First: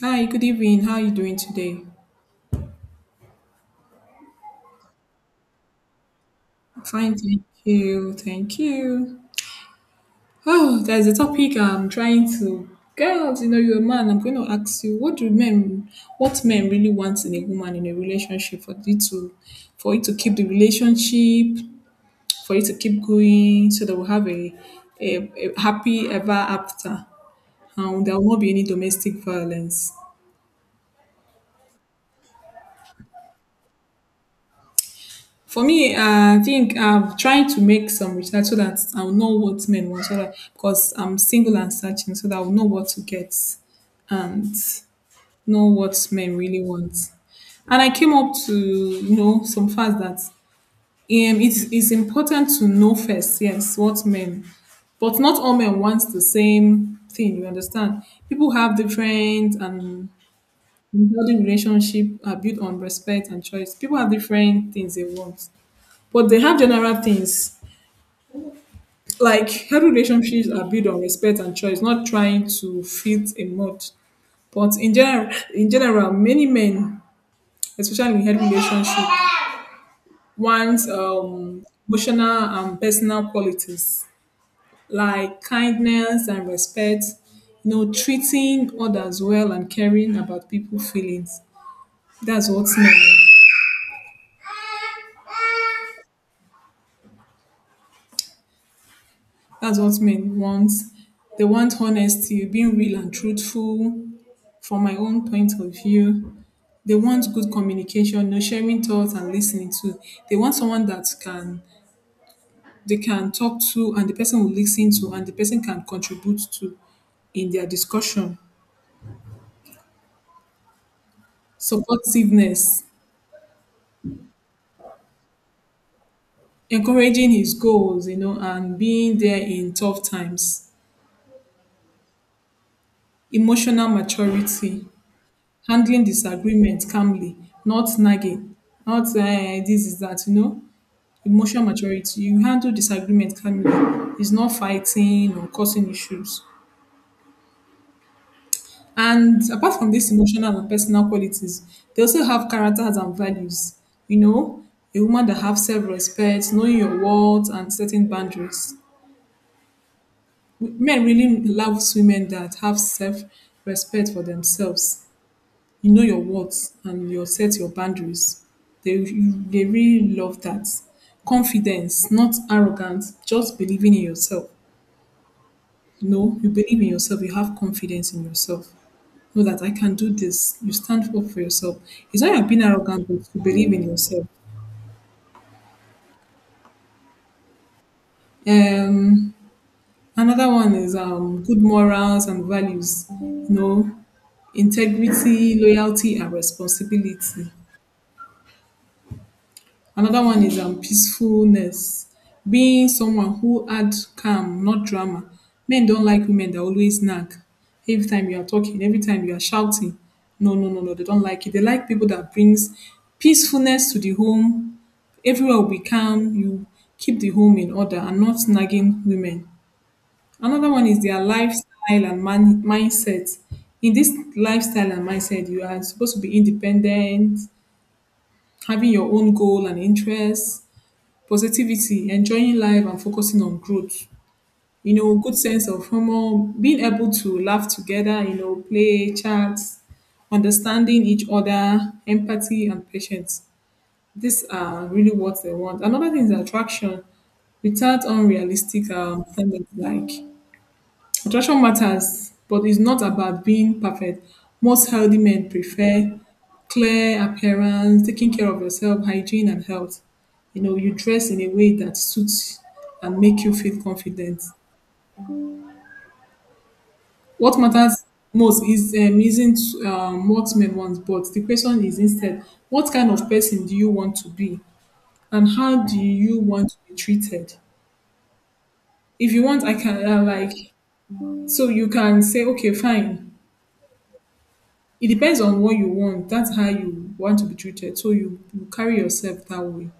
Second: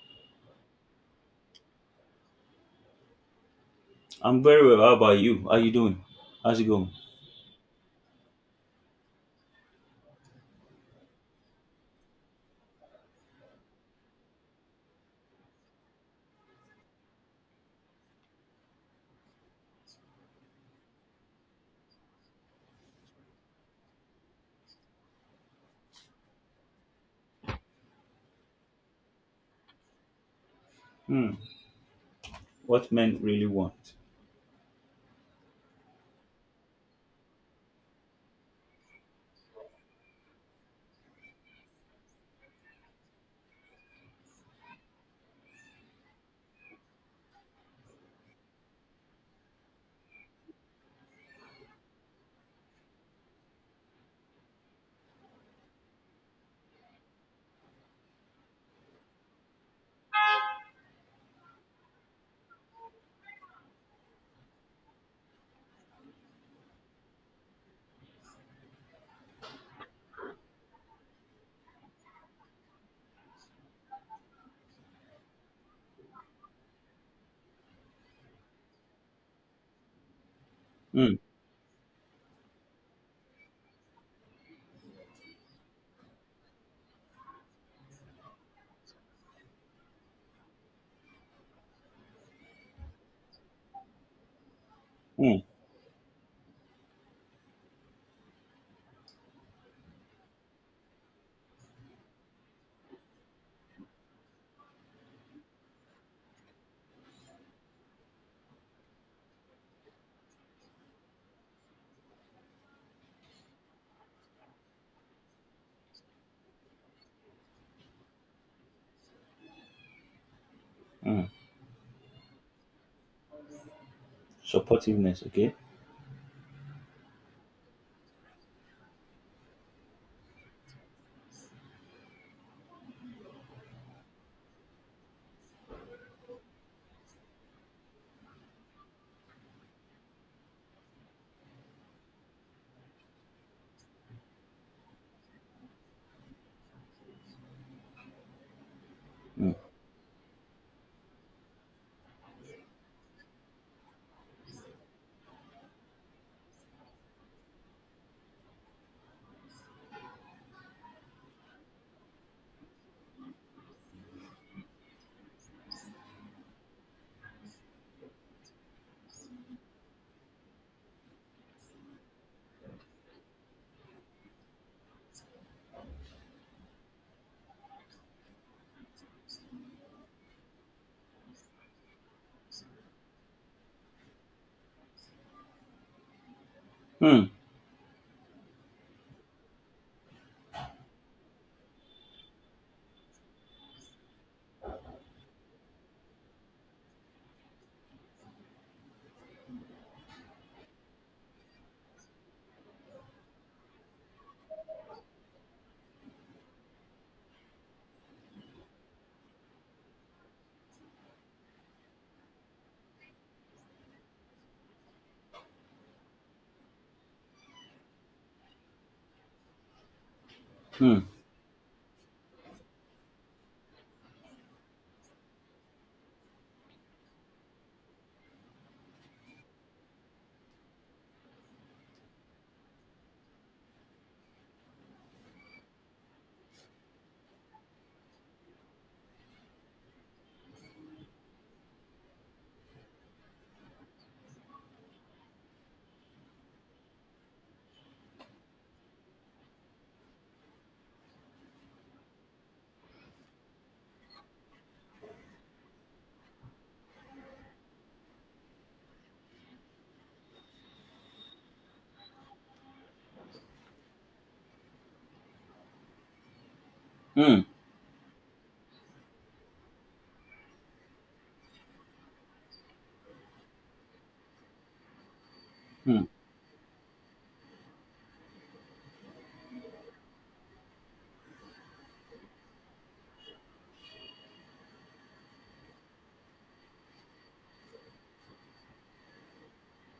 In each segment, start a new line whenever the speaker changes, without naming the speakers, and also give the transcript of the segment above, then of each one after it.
Hi, good evening. How are you doing today?
I'm very well. How about you? How you doing? How's it going?
Fine, thank you. Thank you. Oh, there's a topic I'm trying to. Girls, you know, you're a man. I'm going to ask you, what do men, what men really want in a woman in a relationship for it to keep the relationship, for it to keep going, so that we'll have a happy ever after, and there will not be any domestic violence.
Hmm. What men really want?
For me, I think I'm trying to make some research so that I'll know what men want, so that because I'm single and searching, so that I'll know what to get and know what men really want. And I came up to you know some facts that it's important to know first, yes, what men, but not all men wants the same thing. You understand? People have different, and building relationship are built on respect and choice. People have different things they want, but they have general things like healthy relationships are built on respect and choice, not trying to fit a mold. But in general, many men, especially in healthy relationship, want
Hmm.
emotional and personal qualities like kindness and respect, you know, treating others well and caring about people feelings. that's what men
Hmm.
that's what men want. They want honesty, being real and truthful. From my own point of view, they want good communication, you know, sharing thoughts and listening to. They want someone that can they can talk to and the person will listen to and the person can contribute to in their discussion.
Hmm.
Supportiveness,
Supportiveness. Okay.
encouraging his goals, you know, and being there in tough times. Emotional maturity, handling disagreement calmly, not nagging, not this is that, you know. Emotional maturity. You handle disagreement calmly. It's not fighting or causing issues. And
Hmm.
apart from these emotional and personal qualities, they also have characters and values. You know, a woman that have self-respect, knowing your worth, and setting boundaries. Men really loves women that have self-respect for themselves. You know your worth and you set your boundaries. They really love that. Confidence, not arrogance, just believing in yourself. No, you believe in yourself. You have confidence in yourself. Know that I can do this. You stand up for yourself. It's not you're being arrogant, but you believe in yourself.
Hmm.
Um, Another one is good morals and values. You know, integrity, loyalty, and responsibility. Another one is peacefulness. Being someone who add calm, not drama. Men don't like women that always nag. Every time you are talking, every time you are shouting. No, no, no, no, they don't like it. They like people that brings peacefulness to the home. Everywhere will be calm. You keep the home in order and not nagging women. Another one
Hmm.
is their lifestyle and mindset. In this lifestyle and mindset, you are supposed to be independent, having your own goal and interests, positivity, enjoying life and focusing on growth. You know, good sense of humor, being able to laugh together, you know, play, chat, understanding each other, empathy and patience. These are really what they want. Another thing is attraction without unrealistic standards like. Nutrition matters, but it's not about being perfect. Most healthy men prefer clear appearance, taking care of yourself, hygiene and health. You know, you dress in a way that suits and make you feel confident.
Hmm.
What matters most is isn't what men want, but the question is instead, what kind of person do you want to be, and how do
Hmm.
you want to be treated? If you want, I can like, so you can say, okay, fine. It depends on what you want. That's how you want to be treated. So you carry yourself that way.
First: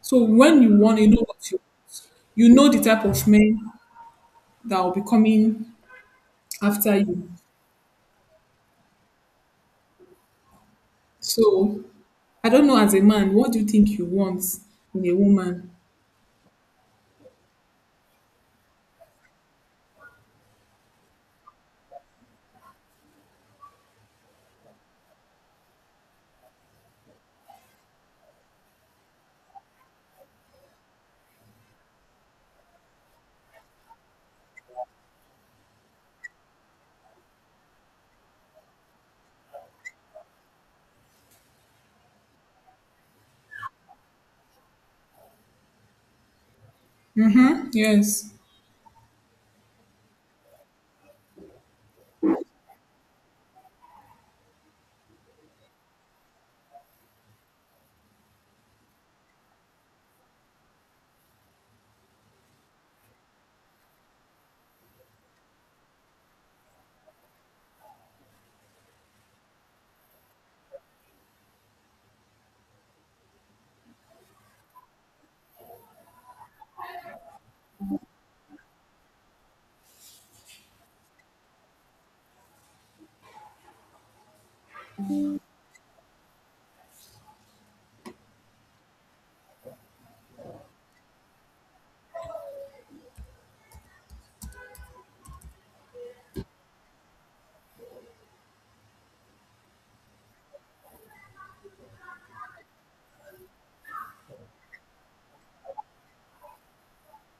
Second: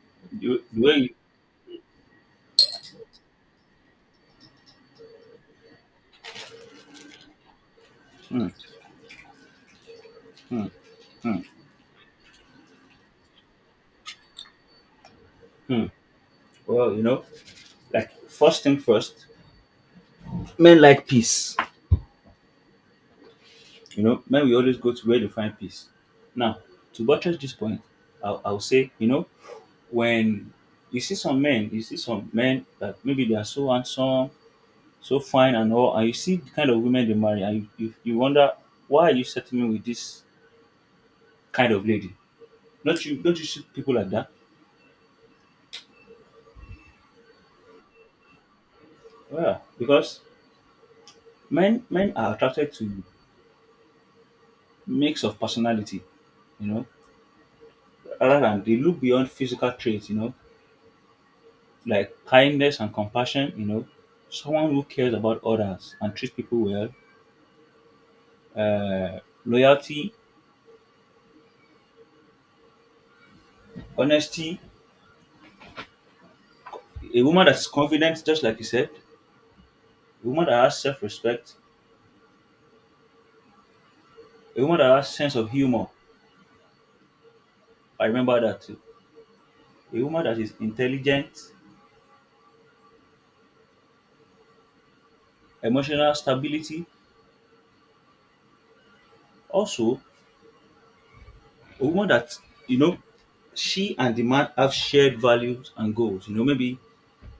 So
You-
when you
the way
want,
you.
you know the type of men that will be coming after you.
Hmm. Hmm. Hmm.
So I don't know, as a man, what do you think you want in a woman?
Hmm. Well, like first thing first, men like peace. You know, men we always go to where they find peace. Now, to buttress this point, I'll say, you know, when you see some men, you see some men that maybe they are so handsome, so fine and all, and you see the kind of women they marry, and you wonder why are you settling with this kind of lady? Don't you see people like that?
Mm-hmm. Yes.
Yeah, because men are attracted to mix of personality, you know, rather than they look beyond physical traits, you know, like kindness and compassion, you know, someone who cares about others and treats people well, uh, loyalty, honesty, a woman that's confident, just like you said, a woman that has self-respect, a woman that has sense of humor. I remember that. A woman that is intelligent, emotional stability. Also, a woman that, you know, she and the man have shared values and goals. You know, maybe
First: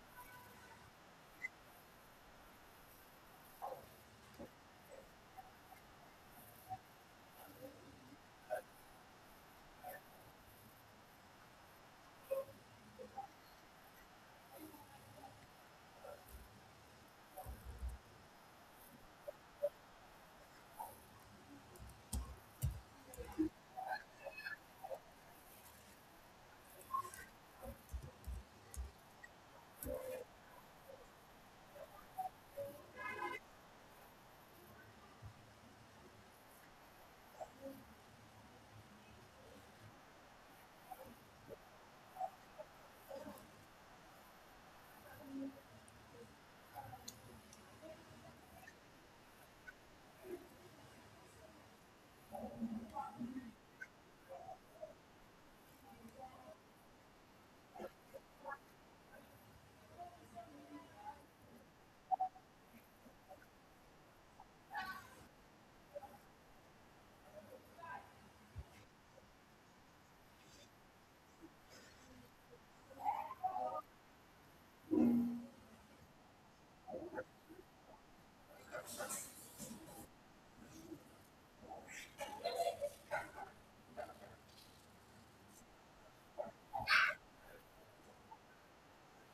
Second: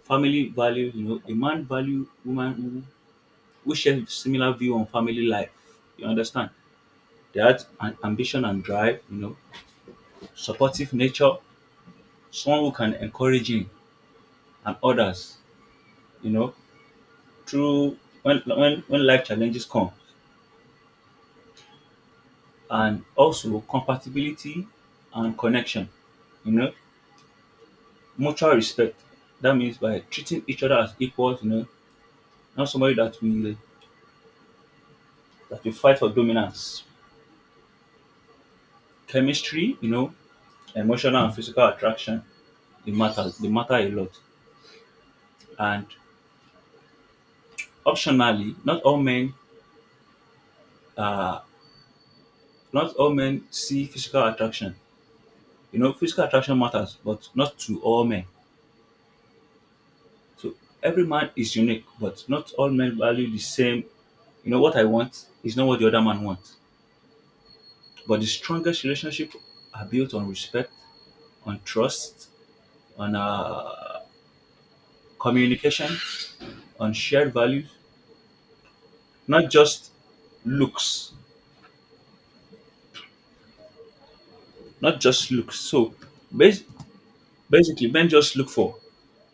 family value, you know, a man value woman who share similar view on family life. You understand? They had an ambition and drive, you know, supportive nature, someone who can encourage him and others, you know, through when life challenges come. And also compatibility and connection, you know, mutual respect. That means by treating each other as equals, you know, not somebody that we fight for dominance. Chemistry, you know, emotional and physical attraction, it matters. They matter a lot. And optionally, not all men uh not all men see physical attraction. You know, physical attraction matters, but not to all men. So every man is unique, but not all men value the same. You know what I want is not what the other man wants. But the strongest relationship are built on respect, on trust, on communication, on shared values, not just looks, not just looks. So bas- basically, men just look for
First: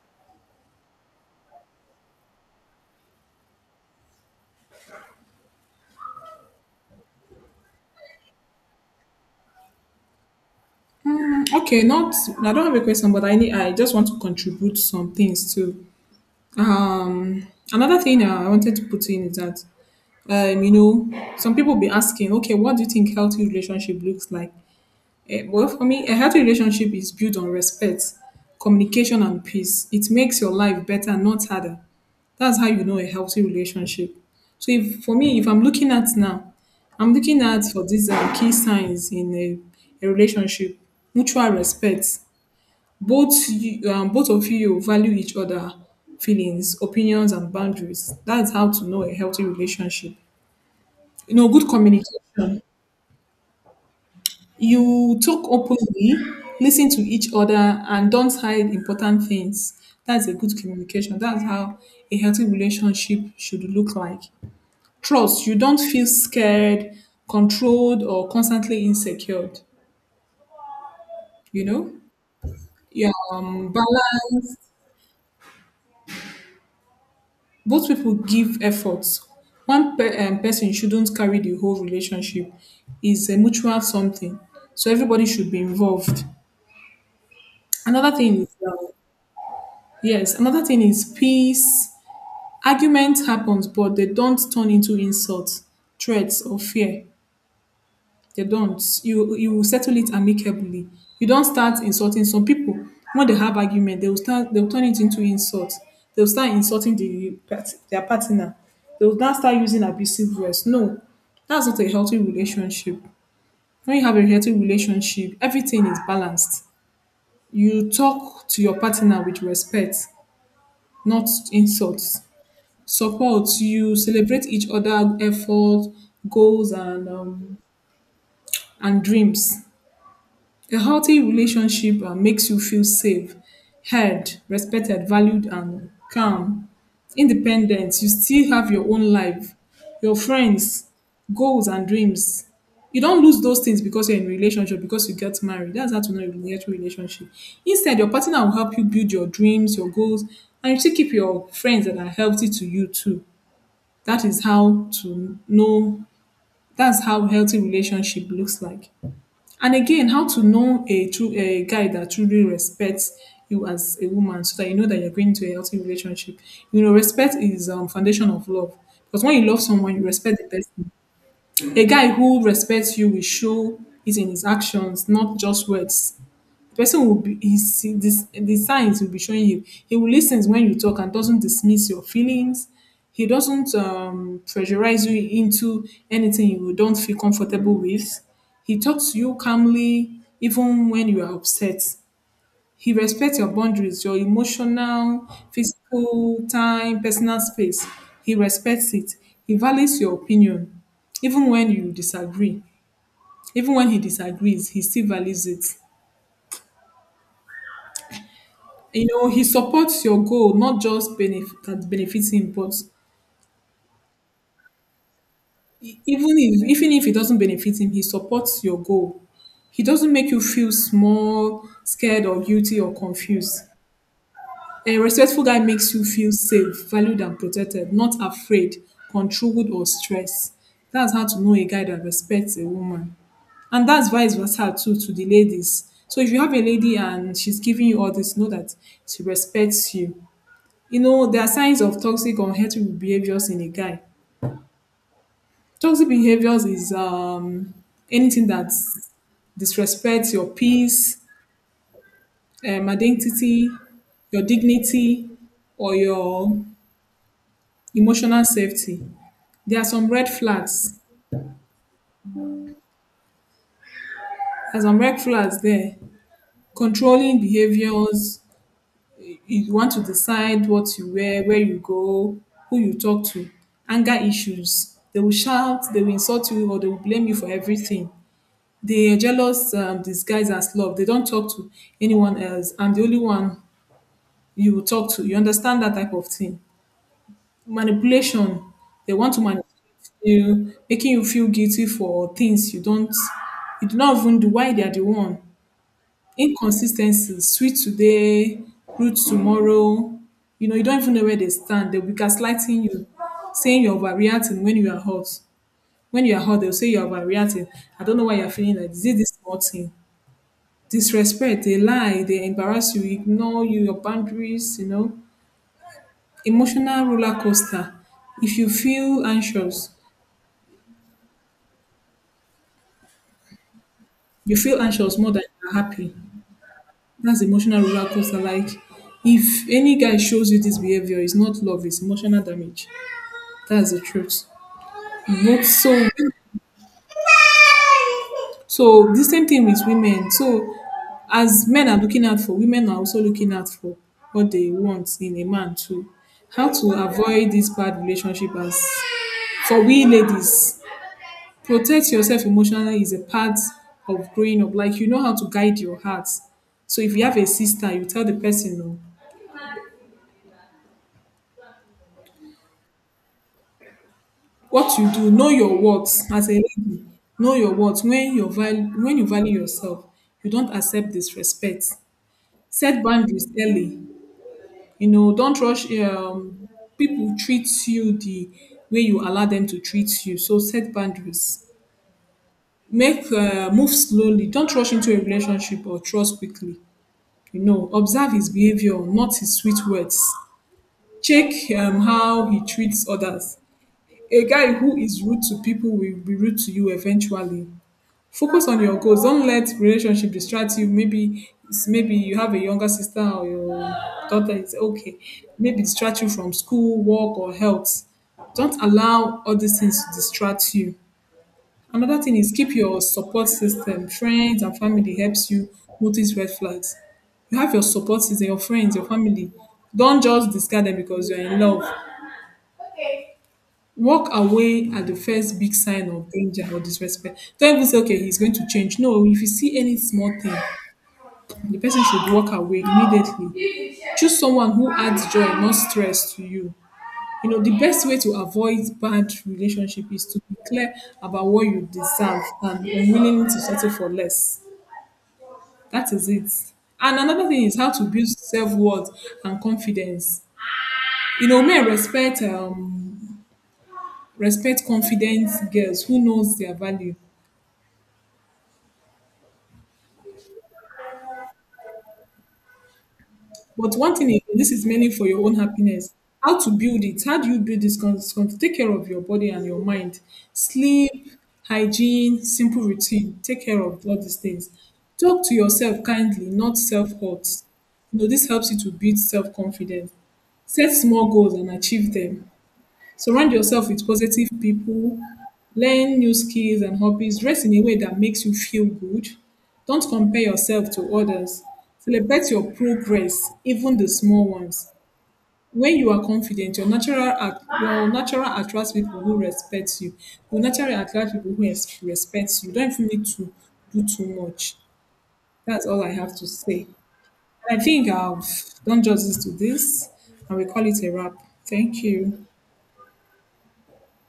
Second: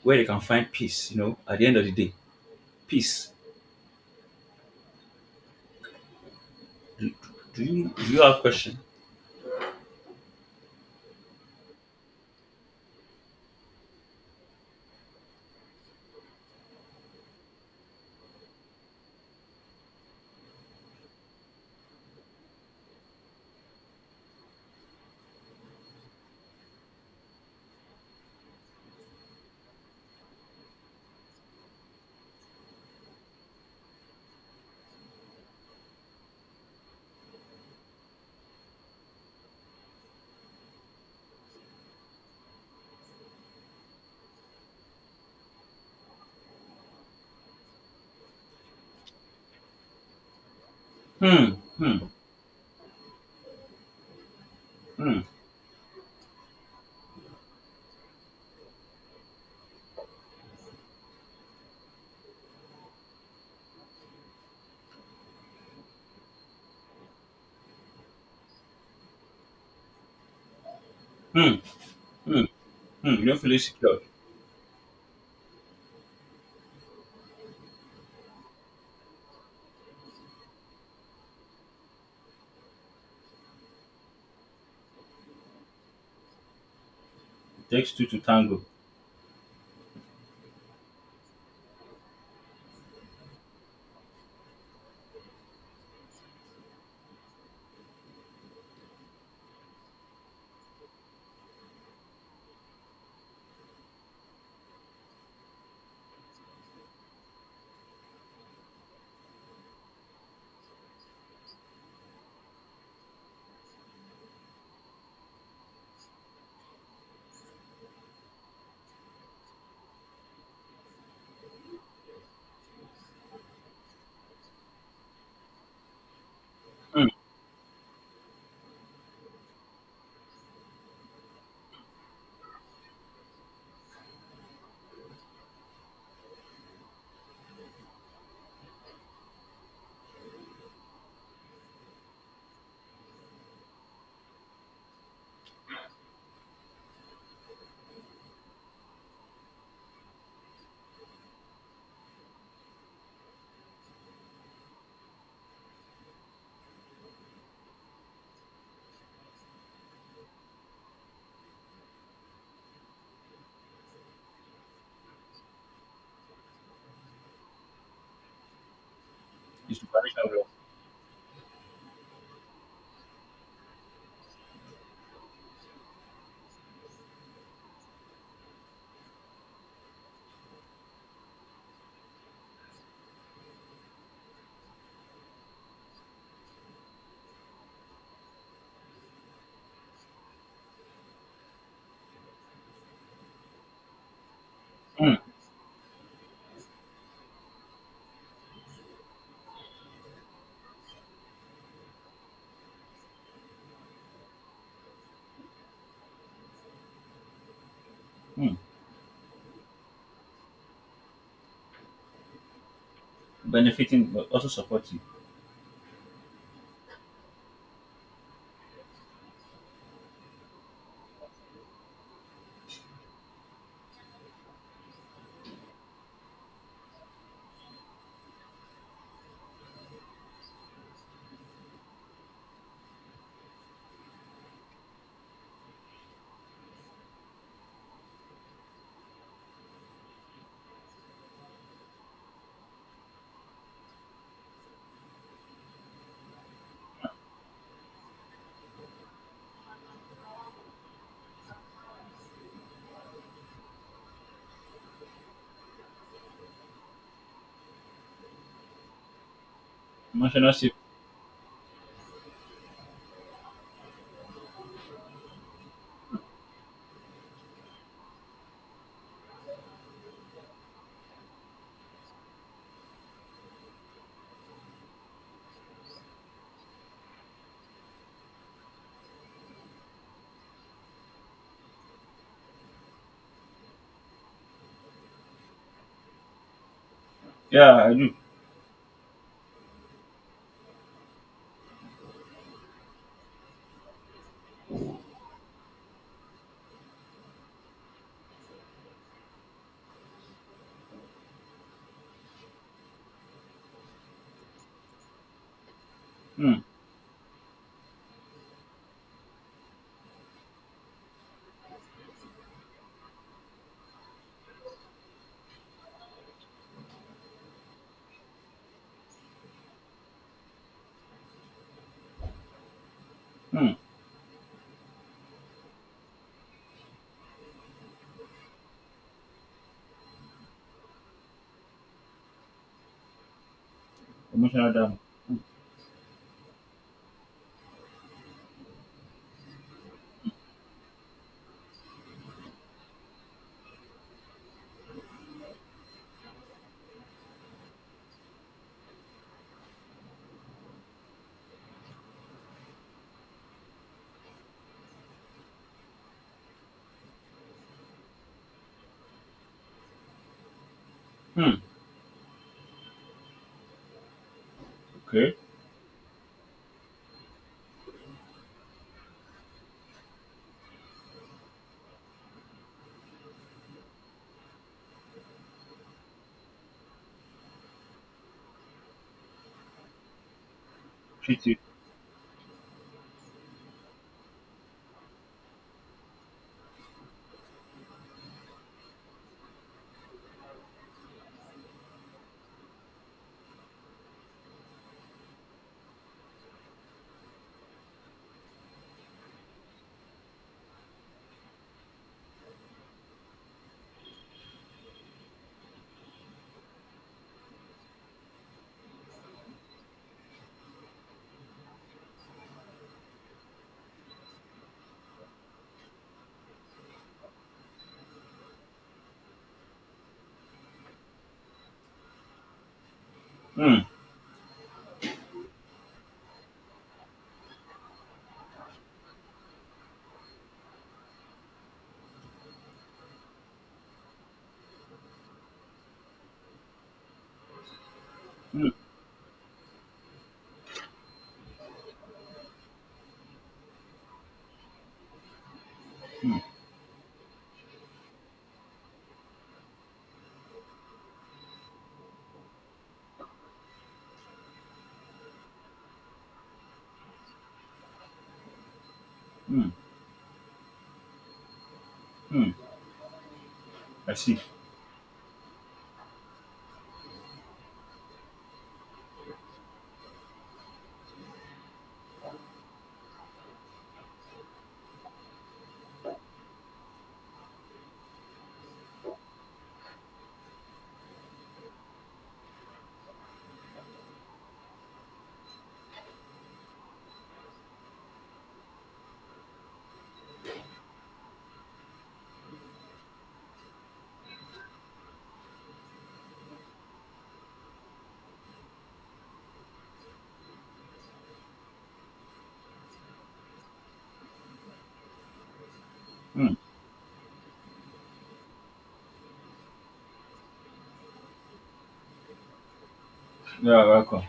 where they can find peace. You know, at the end of the day, peace. Do you have a question?
Okay, not I don't have a question, but I just want to contribute some things too. Um Another thing I wanted to put in is that you know, some people be asking, okay, what do you think healthy relationship looks like? Eh, well, for me, a healthy relationship is built on respect, communication, and peace. It makes your life better, not harder. That's how you know a healthy relationship. So, if for me, if I'm looking at now, I'm looking at for these key signs in a relationship: mutual respect. Both of you value each other feelings, opinions, and boundaries. That's how to know a healthy relationship. You
Hmm.
know, good
Hmm.
communication. You
Hmm.
talk openly, listen to each other, and don't hide important things. That's a good communication. That's how a healthy relationship should look like. Trust. You don't feel scared, controlled, or constantly insecure.
Hmm.
You know,
Hmm.
yeah,
Hmm. You don't feel secure.
balance. Both people give efforts. Person shouldn't carry the whole relationship. It's a mutual something. So everybody should be involved.
It takes two
Another
to
thing is,
tango.
yes, another thing is peace. Argument happens, but they don't turn into insults, threats or fear. They don't you you will settle it amicably. You don't start insulting some people. When they have argument, they will start they'll turn it into insult. They'll start insulting their partner. They'll now start using abusive words. No, that's not a healthy relationship. When you have a healthy relationship, everything is balanced. You talk to your partner with respect, not insults. Support, you celebrate each other efforts, goals
Hmm.
and dreams. A healthy relationship makes you feel safe, heard, respected, valued and calm. Independent, you still have your own life, your friends, goals and dreams. You don't lose those things because you're in a relationship, because you get married. That's how to know you get a relationship. Instead, your partner will help you build your dreams, your goals, and you still keep your friends that are healthy to you too. That is how to know, that's how healthy relationship looks like. And again, how to know a guy that truly respects you as a woman, so that you know that you're going into a healthy relationship. You know, respect is foundation of love. Because when you love
It's
someone, you respect the
superficial.
person. A guy who respects you will show it in his actions, not just words. Person will be his this The signs will be showing you. He will listen when you talk and doesn't dismiss your feelings. He doesn't pressurize you into anything you don't feel comfortable with. He talks to you calmly even when you are upset. He respects your boundaries, your
Hmm.
emotional, physical time, personal space. He respects it. He values your opinion, even when you disagree. Even when he disagrees, he still values it.
Hmm.
You know, he supports your goal, not just benefit that benefits him, but
Benefiting but also supporting.
even if it doesn't benefit him, he supports your goal. He doesn't make you feel small, scared, or guilty or confused. A respectful guy makes you feel safe, valued, and protected, not afraid, controlled, or stressed. That's how to know a guy that respects a woman. And that's vice versa too to the ladies. So if you have a lady and she's giving you all this, know that she respects you. You know, there are signs of toxic or unhealthy behaviors in a guy. Toxic behaviors is anything that disrespects your peace, identity, your dignity, or your emotional safety. there are some red
Emotional safe.
flags there are some red flags there. Controlling behaviors, you want to decide what you wear, where you go, who you talk to. Anger issues, they will shout, they will insult you, or they will blame you for everything. The jealous disguise as love. They don't talk to anyone else. I'm the only one you will talk to. You understand that type of thing.
Yeah, I do.
Manipulation. They want to manipulate you, making you feel guilty for things you don't, you do not even do. Why they are the one? Inconsistency. Sweet today, rude tomorrow. You know, you don't even know where they stand. They'll be gaslighting you, saying you're overreacting when you are hot. When you are hot,
Mm.
they'll say you're overreacting. I don't know why you're feeling like this. Is it this small thing? Disrespect, a lie, they embarrass you, ignore you, your boundaries, you know. Emotional roller coaster. If you feel anxious,
Mm.
you feel anxious more than you're happy. That's emotional roller coaster. Like, if any guy shows you this behavior, it's not love, it's emotional damage. That's the truth.
Emotional damage.
Not so So the same thing with women. So as men are looking out for, women are also looking out for what they want in a man too. How to avoid this bad relationship, as for we ladies, protect yourself emotionally is a part of growing up. Like, you know how to guide your heart. So if you have a sister, you tell the person, oh,
Mm.
what you do,
Okay.
know your worth as a lady. Know your worth. When you value yourself, you don't accept disrespect. Set boundaries early. You know, don't rush people treat you the way you allow them to treat you. So set
Treat it.
boundaries. Make move slowly. Don't rush into a relationship or trust quickly. You know, observe his behavior, not his sweet words. Check how he treats others. A guy who is rude to people will be rude to you eventually. Focus on your goals. Don't let relationship distract you. Maybe maybe you have a younger sister or your daughter is okay. Maybe distract you from school, work, or health. Don't allow all these things to distract you. Another thing is keep your support system. Friends and family helps you notice red flags. You have your support system, your friends, your family. Don't just discard them because you're in love.
Mm.
Walk away at the first big sign of danger or disrespect. Don't even say, okay, he's going to change. No, if you see any small thing, the person should walk away immediately. Choose someone who adds joy, not stress to you. You know, the best way to
Mm.
avoid bad relationship is to be clear about what you deserve and unwilling to settle for less. That is it. And another thing is how to build self-worth and confidence. You know, men respect respect confident girls who knows their value.
Mm. Mm.
But
I
one thing
see.
is, this is mainly for your own happiness. How to build it? How do you build this? Take care of your body and your mind. Sleep, hygiene, simple routine. Take care of all these things. Talk to yourself kindly, not self-hurt. You know, this helps you to build self-confidence. Set small goals and achieve them. Surround yourself with positive people, learn new skills and hobbies, dress in a way that makes you feel good. Don't compare yourself to others. Celebrate your progress, even the small ones. When you are confident, your natural attracts people who respect you. You naturally attract people who respect you. You don't even need to do too much. That's all I have to
Mm.
say. And I think I've done justice to this, and we call it a wrap. Thank you.
Yeah, welcome.